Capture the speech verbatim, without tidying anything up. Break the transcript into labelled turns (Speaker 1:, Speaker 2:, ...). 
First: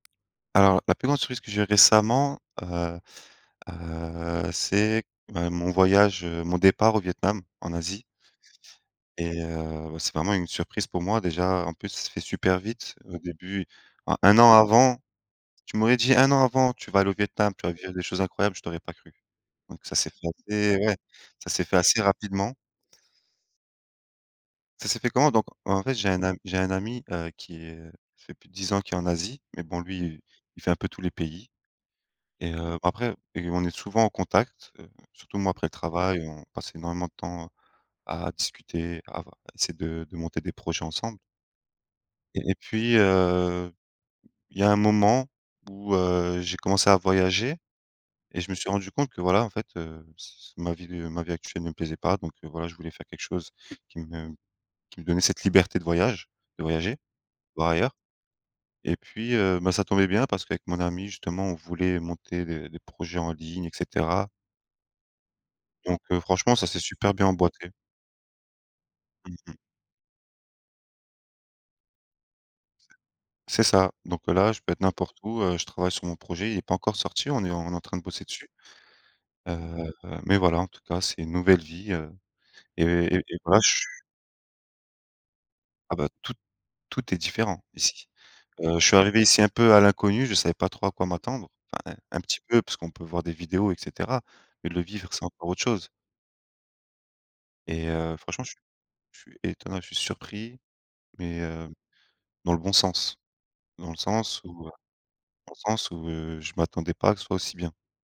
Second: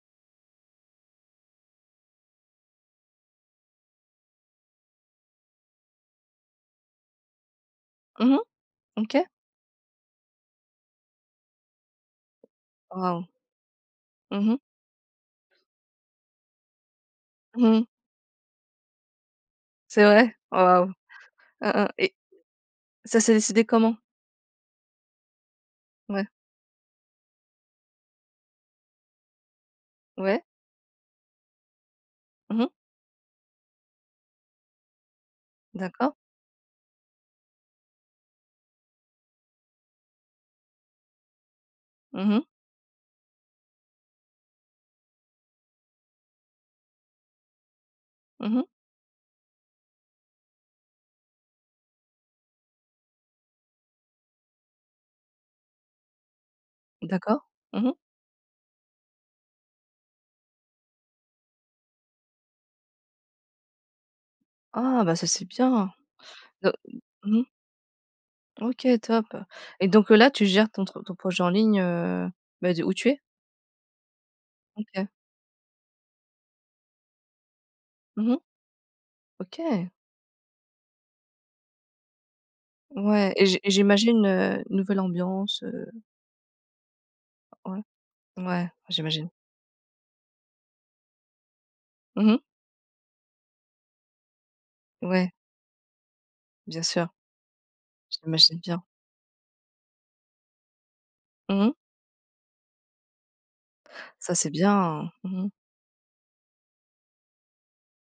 Speaker 1: Alors, la plus grande surprise que j'ai eue récemment, heu, heu, c'est, bah, mon voyage, heu, mon départ au Vietnam, en Asie
Speaker 2: Mmh mh. OK.
Speaker 1: et heu, bah, c'est vraiment une surprise pour moi déjà, en plus ça s'est fait super vite. Au
Speaker 2: Waouh!
Speaker 1: début en un
Speaker 2: Mmh
Speaker 1: an
Speaker 2: mh.
Speaker 1: avant tu m'aurais dit un an avant, tu vas aller au Vietnam, tu
Speaker 2: Mmh
Speaker 1: vas
Speaker 2: mh.
Speaker 1: vivre des choses incroyables, je t'aurais pas cru. Donc ça
Speaker 2: C'est
Speaker 1: s'est fait
Speaker 2: vrai? Oh
Speaker 1: assez
Speaker 2: waouh!
Speaker 1: ouais, ça s'est
Speaker 2: Mmh
Speaker 1: fait
Speaker 2: mh
Speaker 1: assez
Speaker 2: et
Speaker 1: rapidement.
Speaker 2: ça s'est décidé comment?
Speaker 1: Ça s'est fait comment? Donc en fait, j'ai un
Speaker 2: Ouais.
Speaker 1: am j'ai un ami, heu, qui est, heu, ça fait plus de dix ans qu'il est en Asie, mais bon, lui,
Speaker 2: Ouais.
Speaker 1: il fait un peu tous les pays et
Speaker 2: Mmh mh.
Speaker 1: heu, après et on est souvent en contact, heu, surtout moi, après le
Speaker 2: D'accord.
Speaker 1: travail, on passe énormément de temps à discuter, à v à essayer de de monter des projets ensemble.
Speaker 2: Mmh mh.
Speaker 1: Et et puis, heu, il y a un moment où, heu, j'ai commencé à voyager et je me
Speaker 2: Mmh mh.
Speaker 1: suis rendu compte que voilà en fait, heu, c c ma vie, de ma vie actuelle me plaisait pas donc heu, voilà je voulais faire quelque chose qui me qui me donnait cette liberté de voyage de voyager.
Speaker 2: D'accord.
Speaker 1: Voir
Speaker 2: Mmh mh.
Speaker 1: ailleurs. Et puis, heu, ben ça tombait bien parce qu'avec mon ami justement, on voulait monter des des projets en ligne et cetera
Speaker 2: Oh, bah ça c'est bien!
Speaker 1: donc heu franchement, ça
Speaker 2: Donc,
Speaker 1: s'est
Speaker 2: m
Speaker 1: super bien
Speaker 2: mmh mh.
Speaker 1: emboîté.
Speaker 2: OK, top!
Speaker 1: Mmh mh.
Speaker 2: Et donc là, tu gères ton truc ton projet en ligne, heu, bah, d'où tu es?
Speaker 1: C'est ça. Donc heu, là je peux être
Speaker 2: OK.
Speaker 1: n'importe où, heu, je travaille sur mon projet, il est pas encore sorti, on est on est en train de bosser
Speaker 2: Mmh mh.
Speaker 1: dessus. Heu,
Speaker 2: OK!
Speaker 1: mais voilà en tout cas, c'est une nouvelle vie, heu, et et
Speaker 2: Ouais,
Speaker 1: et
Speaker 2: et j'i
Speaker 1: voilà je suis
Speaker 2: j'imagine, heu, nouvelle ambiance, heu
Speaker 1: Ah bah tout tout est différent,
Speaker 2: Ouais.
Speaker 1: ici.
Speaker 2: Ouais,
Speaker 1: Heu,
Speaker 2: ah
Speaker 1: je suis arrivé
Speaker 2: j'imagine.
Speaker 1: ici un peu à l'inconnu, je savais pas trop à quoi m'attendre. Enfin un un
Speaker 2: Mmh
Speaker 1: petit
Speaker 2: mh.
Speaker 1: peu parce qu'on peut voir des vidéos et cetera, mais de le vivre c'est
Speaker 2: Ouais.
Speaker 1: encore autre chose.
Speaker 2: Bien sûr.
Speaker 1: Et heu, franchement je
Speaker 2: J'imagine
Speaker 1: suis
Speaker 2: bien.
Speaker 1: je suis étonné je suis surpris mais,
Speaker 2: Mmh
Speaker 1: heu,
Speaker 2: mh.
Speaker 1: dans le bon sens. Dans le
Speaker 2: Ça
Speaker 1: sens
Speaker 2: c'est
Speaker 1: où, heu,
Speaker 2: bien! Mmh mh.
Speaker 1: dans le sens où, heu, je m'attendais pas à que ce soit aussi bien.